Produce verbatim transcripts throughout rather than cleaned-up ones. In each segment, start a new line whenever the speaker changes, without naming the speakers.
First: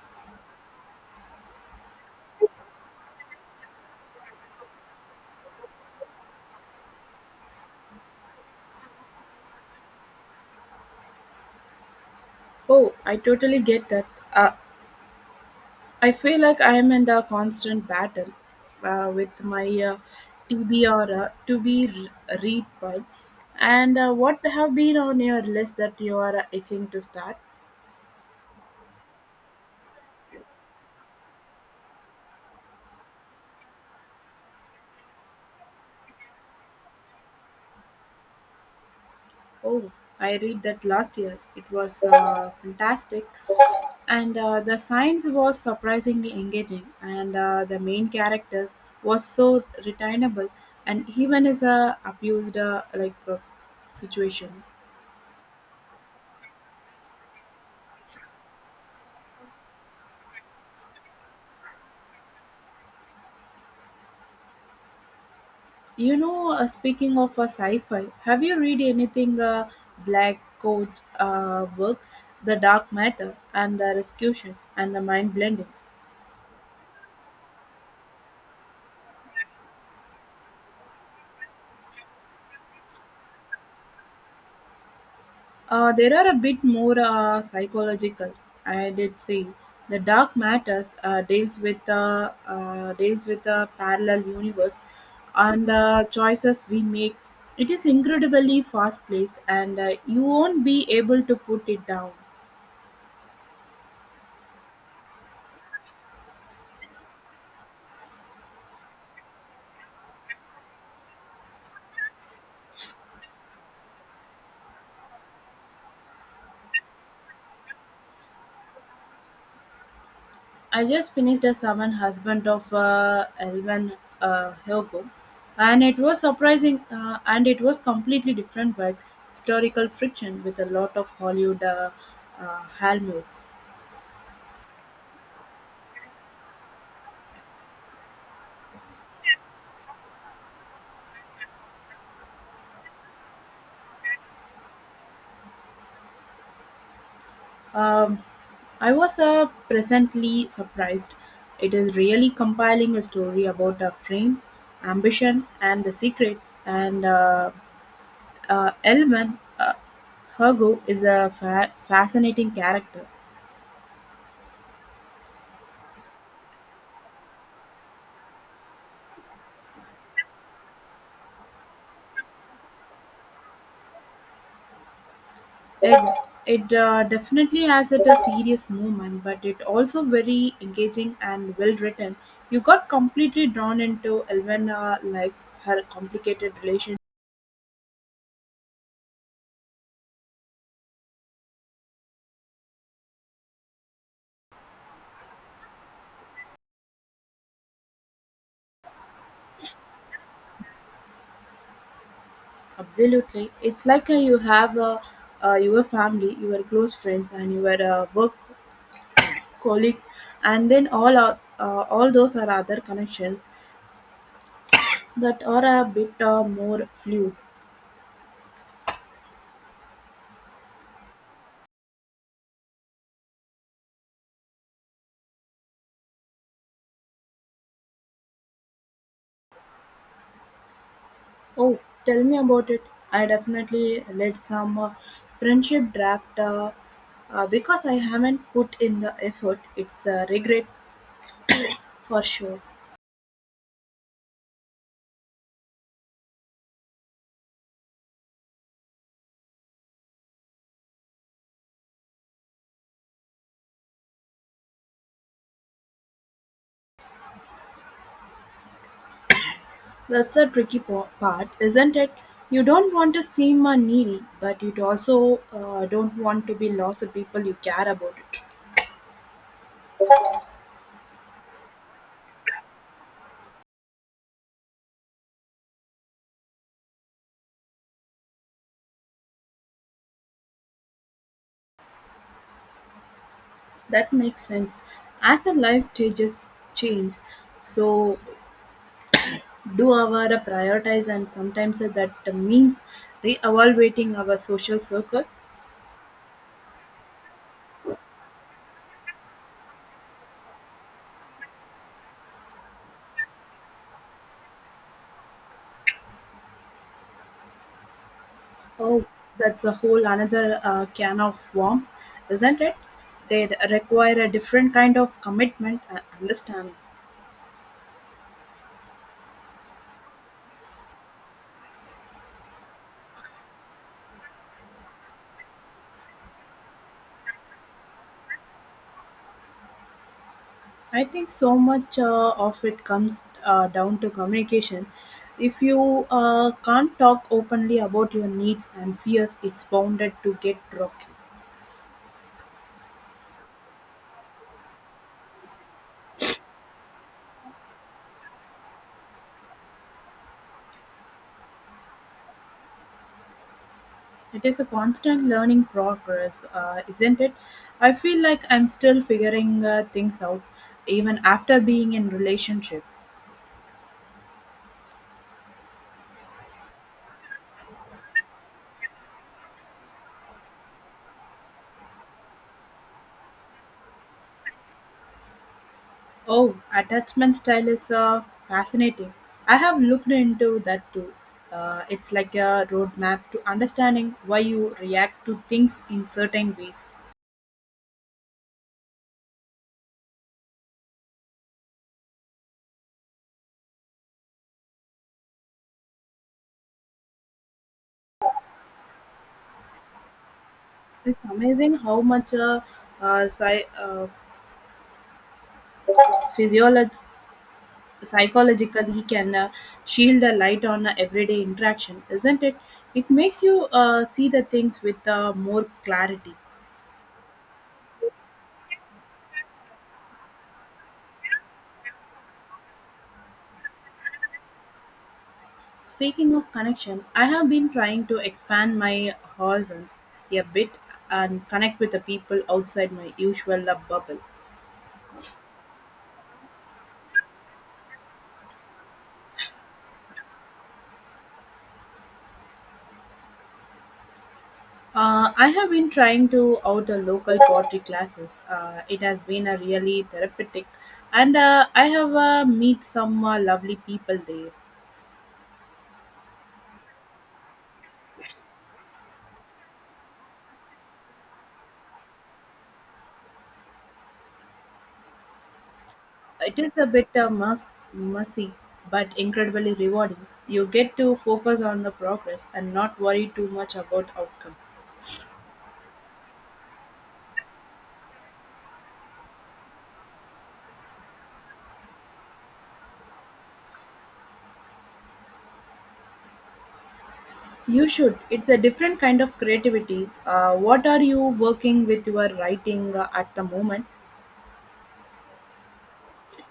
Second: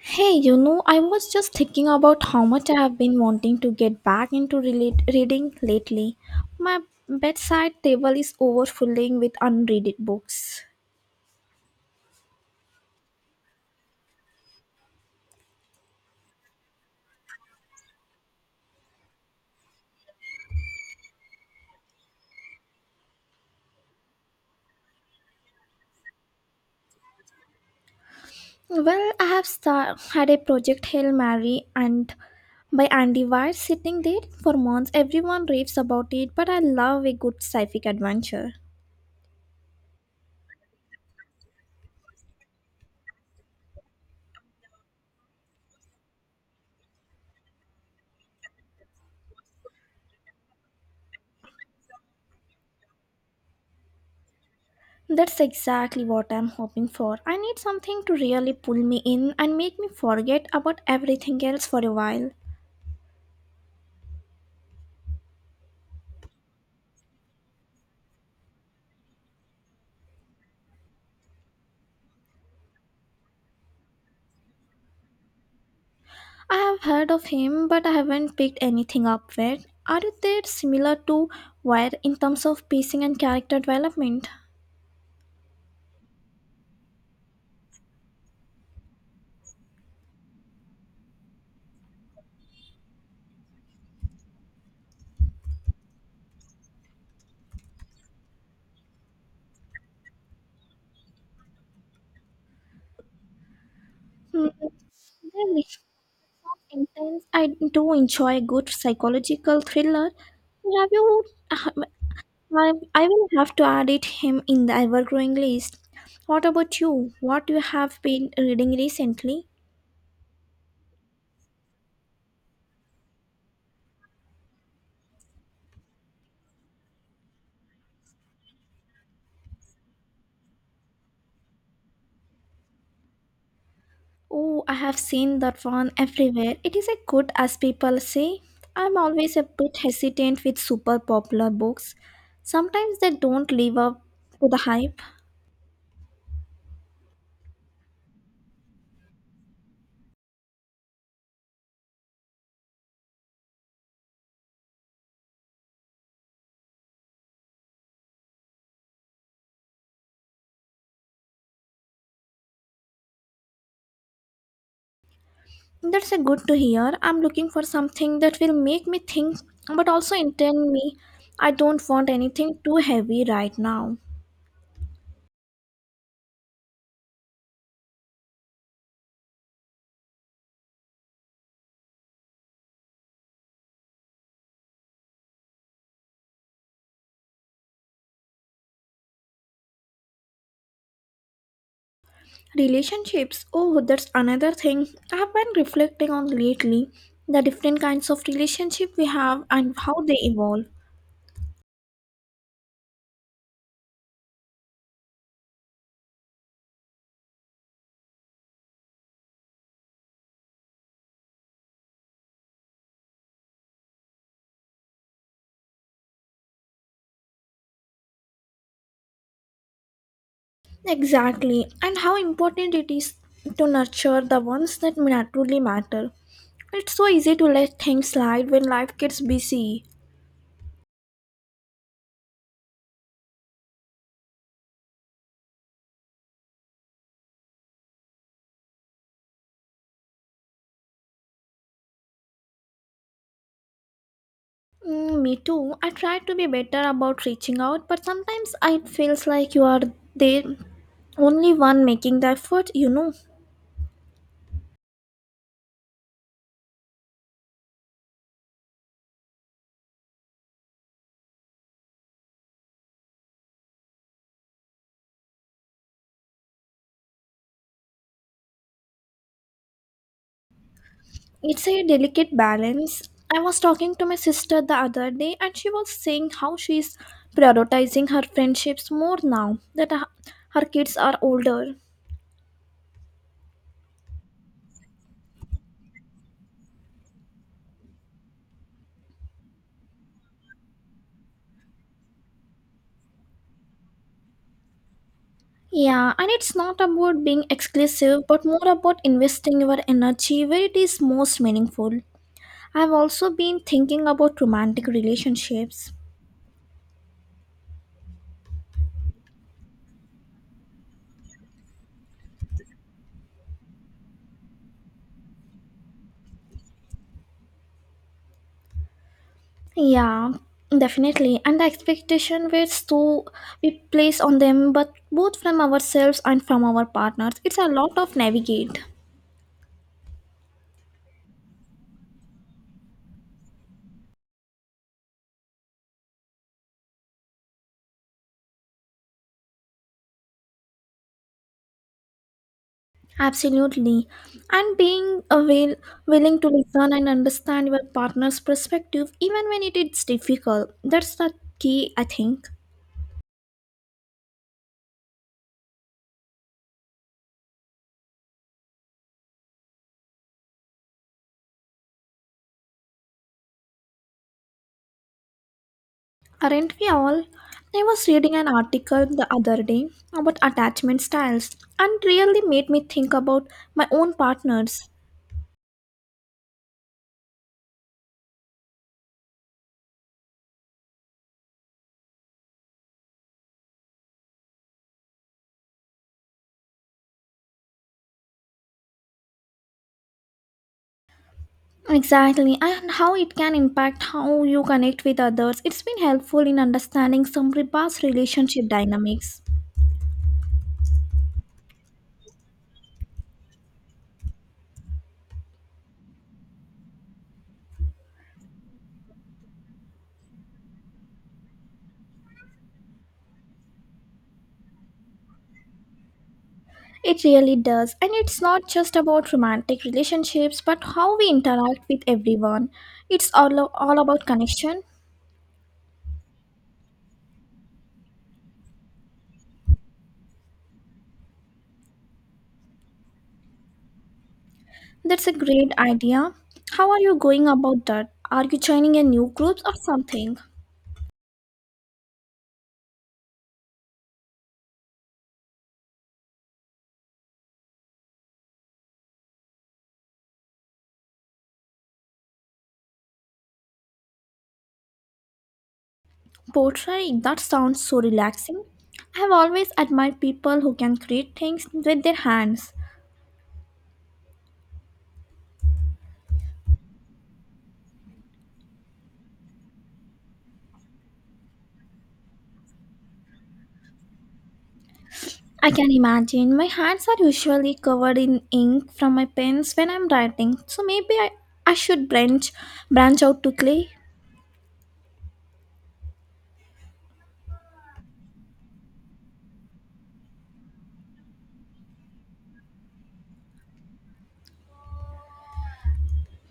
Hey, you know, I was just thinking about how much I have been wanting to get back into relate- reading lately. My bedside table is overflowing with unread books.
Oh, I totally get that. Uh, I feel like I am in the constant battle uh, with my uh, T B or uh, to be re- read by. And uh, what have been on your list that you are uh, itching to start?
Well, I have star- had a project Hail Mary and by Andy Weir sitting there for months. Everyone raves about it, but I love a good sci-fi adventure.
Oh, I read that last year. It was uh, fantastic, and uh, the science was surprisingly engaging, and uh, the main characters was so retainable, and even is a abused uh, like uh, situation.
That's exactly what I'm hoping for. I need something to really pull me in and make me forget about everything else for a while.
You know, uh, speaking of a sci-fi, have you read anything uh, Black Coat uh, work, The Dark Matter and the Rescution and the Mind Blending?
I have heard of him, but I haven't picked anything up yet. Are they similar to Wire in terms of pacing and character development?
Uh, there are a bit more uh, psychological. I did see the Dark Matters uh, deals with uh, uh, deals with a parallel universe and the choices we make. It is incredibly fast-paced, and uh, you won't be able to put it down.
Hmm, they're rich, intense. I do enjoy a good psychological thriller. Have you? I I will have to add it him in the ever-growing list. What about you? What you have been reading recently?
I just finished The Seven Husband of uh, Elvin uh, Hugo, and it was surprising, uh, and it was completely different but historical friction with a lot of Hollywood uh, uh, Hollywood.
Oh, I have seen that one everywhere. It is a good as people say. I'm always a bit hesitant with super popular books. Sometimes they don't live up to the hype.
Um, I was uh, presently surprised. It is really compiling a story about a frame, ambition, and the secret. And uh, uh, Elman uh, Hergo is a fa- fascinating character.
That's a good to hear. I'm looking for something that will make me think but also entertain me. I don't want anything too heavy right now.
It it uh, definitely has it a serious moment, but it also very engaging and well written. You got completely drawn into Elvena life's her complicated relation.
Relationships. Oh, that's another thing I have been reflecting on lately. The different kinds of relationship we have and how they evolve.
Absolutely, it's like uh, you have uh, uh, your family, your close friends, and your uh, work colleagues, and then all uh, uh, all those are other connections that are a bit uh, more fluid.
Exactly, and how important it is to nurture the ones that ma- truly matter. It's so easy to let things slide when life gets busy.
Oh, tell me about it. I definitely let some uh, friendship draft uh, uh, because I haven't put in the effort. It's a regret for sure.
Mm, me too. I try to be better about reaching out, but sometimes it feels like you are the only one making the effort, you know.
That's the tricky po- part, isn't it? You don't want to seem uh, needy, but you also uh, don't want to be lost to people you care about it.
It's a delicate balance. I was talking to my sister the other day, and she was saying how she's prioritizing her friendships more now that her her kids are older.
That makes sense. As our life stages change, so do our uh, prioritize, and sometimes uh, that means re-evaluating our social circle.
Yeah, and it's not about being exclusive, but more about investing your energy where it is most meaningful. I've also been thinking about romantic relationships.
Oh, that's a whole another uh, can of worms, isn't it? They require a different kind of commitment and understanding.
Yeah, definitely. And the expectation which to we place on them, but both from ourselves and from our partners, it's a lot of navigate.
I think so much uh, of it comes uh, down to communication. If you uh, can't talk openly about your needs and fears, it's bounded to get rocky.
Absolutely. And being avail- willing to listen and understand your partner's perspective, even when it is difficult, that's the key, I think.
It is a constant learning progress, uh, isn't it? I feel like I'm still figuring uh, things out, even after being in relationship.
Aren't we all? I was reading an article the other day about attachment styles and really made me think about my own partners.
Oh, attachment style is uh, fascinating. I have looked into that too. Uh, it's like a roadmap to understanding why you react to things in certain ways.
Exactly, and how it can impact how you connect with others. It's been helpful in understanding some past relationship dynamics.
It's amazing how much uh, uh, psy- uh, physiolog- psychologically can uh, shield a light on uh, everyday interaction, isn't it? It makes you uh, see the things with uh, more clarity.
It really does, and it's not just about romantic relationships but how we interact with everyone. It's all, all about connection.
Speaking of connection, I have been trying to expand my horizons a bit and connect with the people outside my usual love bubble.
That's a great idea. How are you going about that? Are you joining a new group or something?
Uh, I have been trying to out a local pottery classes. Uh, it has been a really therapeutic, and uh, I have uh, meet some uh, lovely people there.
Pottery, that sounds so relaxing. I have always admired people who can create things with their hands.
It is a bit uh, mess, messy, but incredibly rewarding. You get to focus on the progress and not worry too much about outcome.
I can imagine my hands are usually covered in ink from my pens when I'm writing, so maybe I, I should branch branch out to clay.
You should. It's a different kind of creativity. Uh, what are you working with your writing uh, at the moment?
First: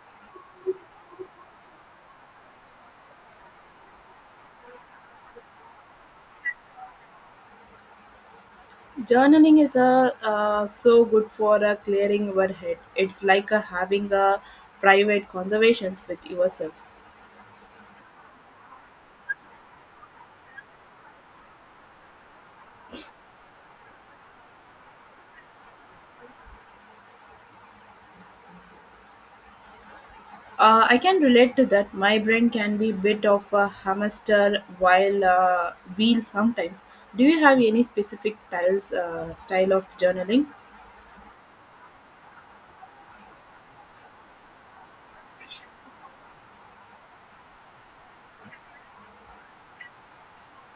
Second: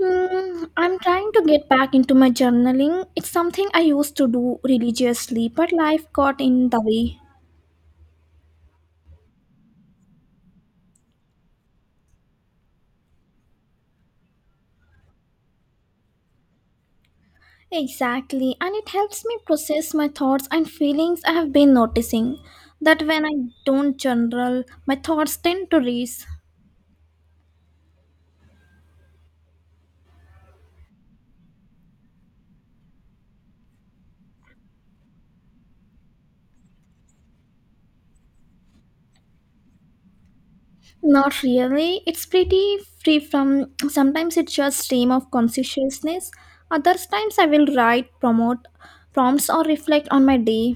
Hmm, I'm trying to get back into my journaling. It's something I used to do religiously, but life got in the way.
Journaling is a uh, so good for uh, clearing your head. It's like uh, having a private conversations with yourself.
Exactly, and it helps me process my thoughts and feelings. I have been noticing that when I don't journal, my thoughts tend to race.
Uh, I can relate to that. My brain can be bit of a hamster while uh, wheel sometimes. Do you have any specific tiles, uh, style of journaling?
Not really, it's pretty free from sometimes it's just stream of consciousness. Other times I will write, promote prompts or reflect on my day.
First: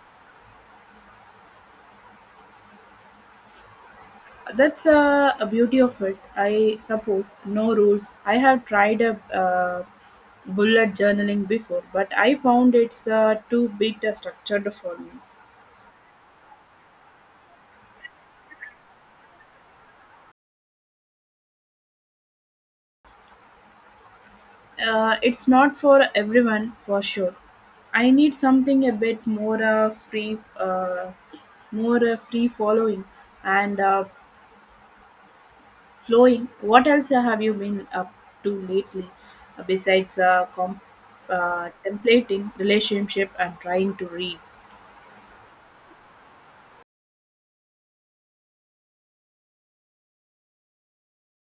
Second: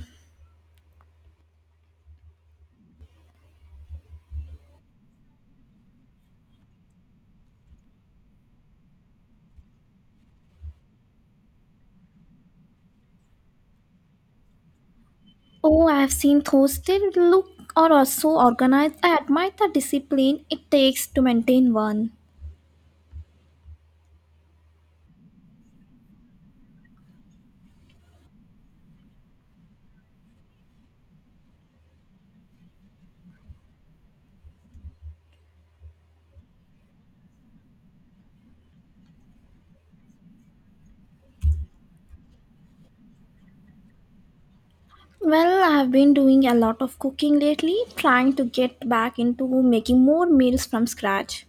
That's uh, a beauty of it, I suppose. No rules. I have tried a uh, bullet journaling before, but I found it's uh, too bit uh, structured for me.
Oh, I have seen those they look or are so organized. I admire the discipline it takes to maintain one.
Uh, it's not for everyone, for sure. I need something a bit more uh, free, uh, more uh, free following and uh, flowing. What else have you been up to lately, uh, besides uh, com- uh, templating relationship and trying to read?
Well, I've been doing a lot of cooking lately, trying to get back into making more meals from scratch.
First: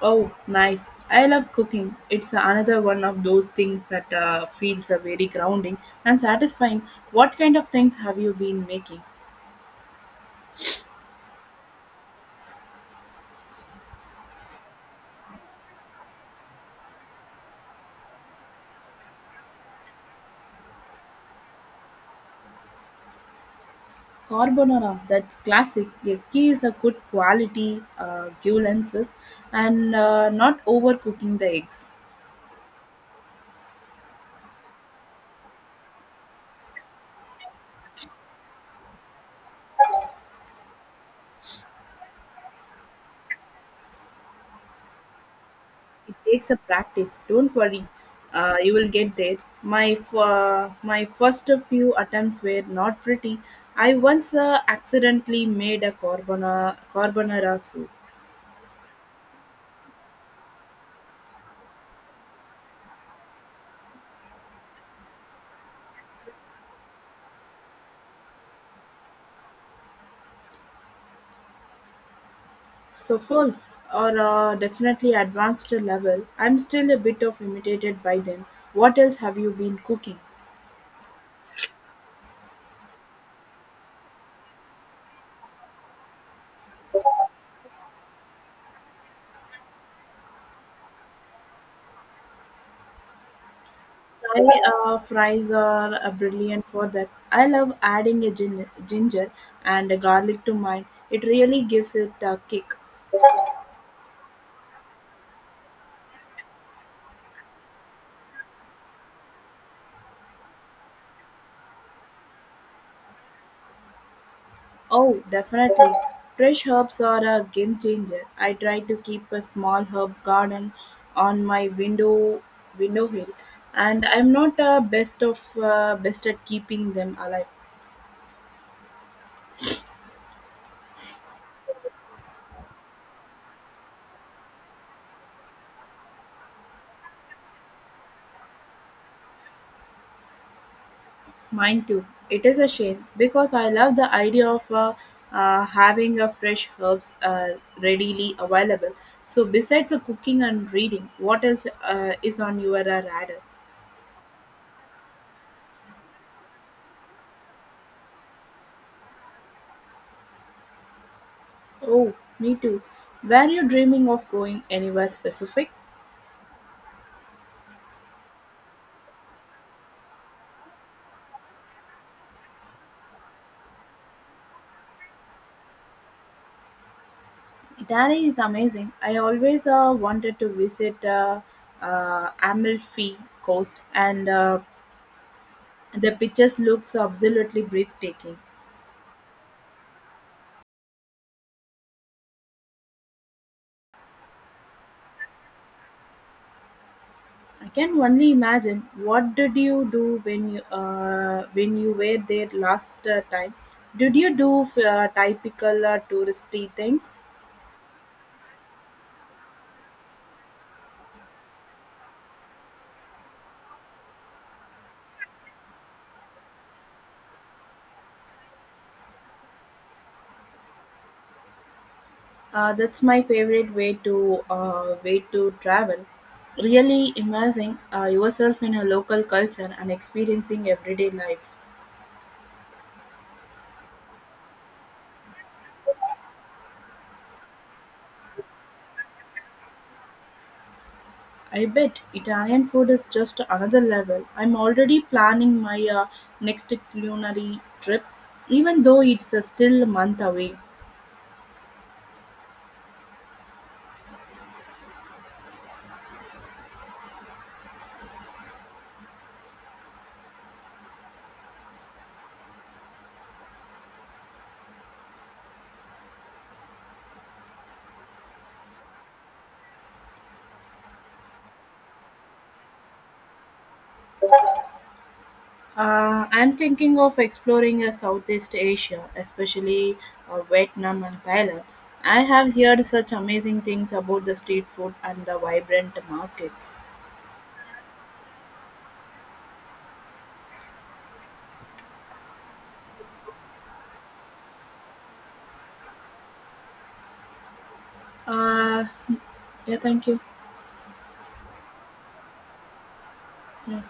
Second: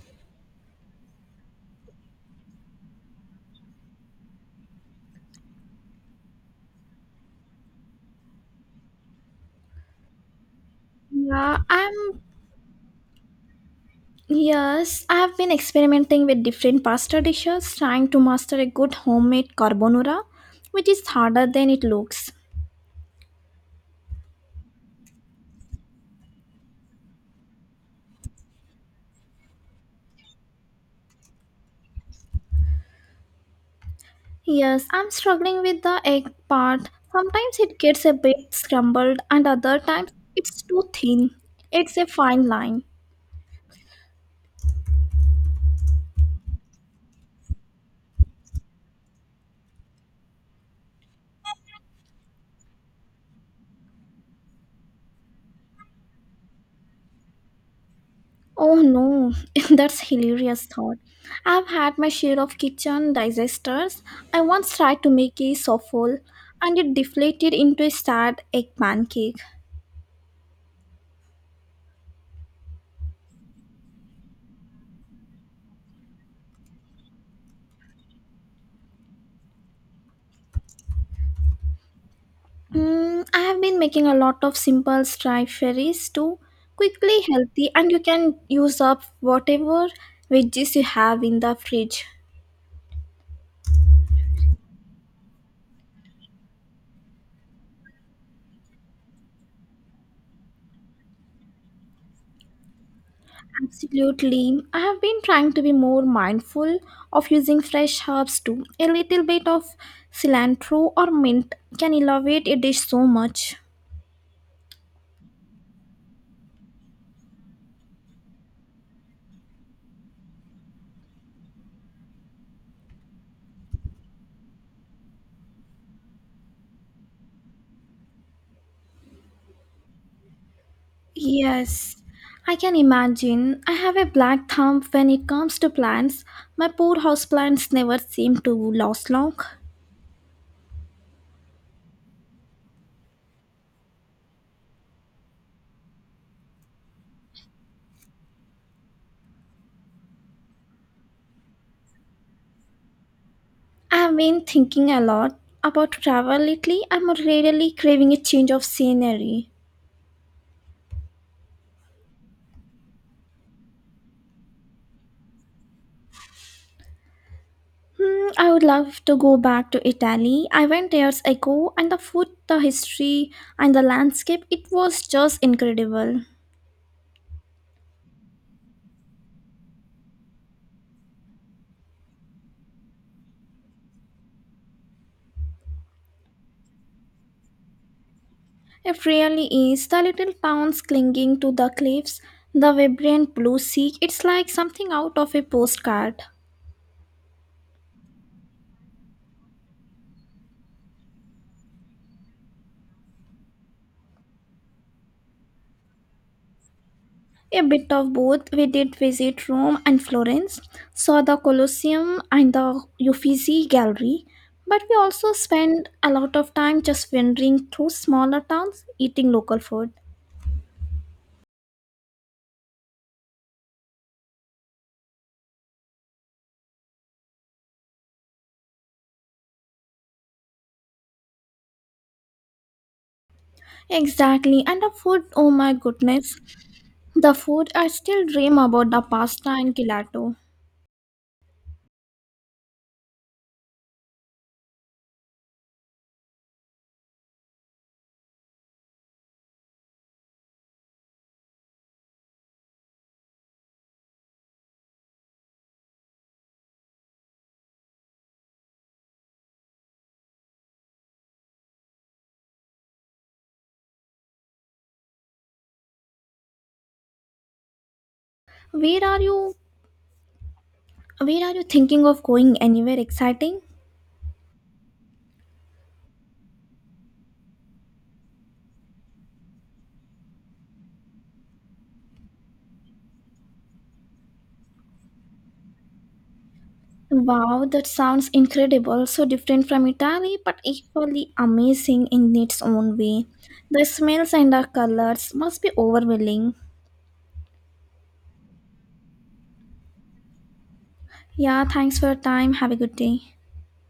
Oh, nice. I love cooking. It's another one of those things that uh, feels uh, very grounding and satisfying. What kind of things have you been making?
Yeah, I'm. Yes, I've been experimenting with different pasta dishes, trying to master a good homemade carbonara, which is harder than it looks.
Carbonara, that's classic. The key is a good quality uh, lenses and uh, not overcooking the eggs.
Yes, I'm struggling with the egg part. Sometimes it gets a bit scrambled, and other times it's too thin. It's a fine line.
It takes a practice. Don't worry, uh, you will get there. My f- uh, my first few attempts were not pretty. I once uh, accidentally made a carbona- carbonara soup.
Oh no, that's hilarious thought. I've had my share of kitchen disasters. I once tried to make a souffle and it deflated into a sad egg pancake.
So folks are uh, definitely advanced level. I'm still a bit of imitated by them. What else have you been cooking?
Mm, I have been making a lot of simple stir fries too. Quickly healthy and you can use up whatever veggies you have in the fridge.
Thai uh, fries are uh, brilliant for that. I love adding a gin- ginger and a garlic to mine. It really gives it a kick.
Absolutely. I have been trying to be more mindful of using fresh herbs too. A little bit of cilantro or mint can elevate a dish so much.
Oh, definitely. Fresh herbs are a game changer. I try to keep a small herb garden on my window window hill, and I'm not uh, best of uh, best at keeping them alive.
Yes, I can imagine. I have a black thumb when it comes to plants. My poor houseplants never seem to last long.
Mine too. It is a shame because I love the idea of uh, uh, having a fresh herbs uh, readily available. So besides the cooking and reading, what else uh, is on your uh, radar?
I have been thinking a lot about travel lately. I'm really craving a change of scenery.
Oh, me too. Were you dreaming of going anywhere specific?
Hmm, I would love to go back to Italy. I went years ago, and the food, the history, and the landscape, it was just incredible.
Italy is amazing. I always uh, wanted to visit uh, uh, Amalfi Coast, and uh, the pictures looks absolutely breathtaking.
It really is. The little towns clinging to the cliffs, the vibrant blue sea, it's like something out of a postcard.
I can only imagine. What did you do when you uh, when you were there last uh, time? Did you do uh, typical uh, touristy things?
A bit of both. We did visit Rome and Florence, saw the Colosseum and the Uffizi Gallery, but we also spent a lot of time just wandering through smaller towns eating local food.
Uh, that's my favorite way to uh, way to travel. Really immersing uh, yourself in a local culture and experiencing everyday life.
Exactly. And the food, oh my goodness. The food I still dream about the pasta and gelato.
I bet Italian food is just another level. I'm already planning my uh, next culinary trip, even though it's uh, still a month away.
Where are you where are you thinking of going anywhere exciting?
Uh, I'm thinking of exploring uh, Southeast Asia, especially uh, Vietnam and Thailand. I have heard such amazing things about the street food and the vibrant markets.
Wow, that sounds incredible. So different from Italy, but equally amazing in its own way. The smells and the colors must be overwhelming.
Uh, yeah, thank you.
Yeah, thanks for your time. Have a good day.
Yeah.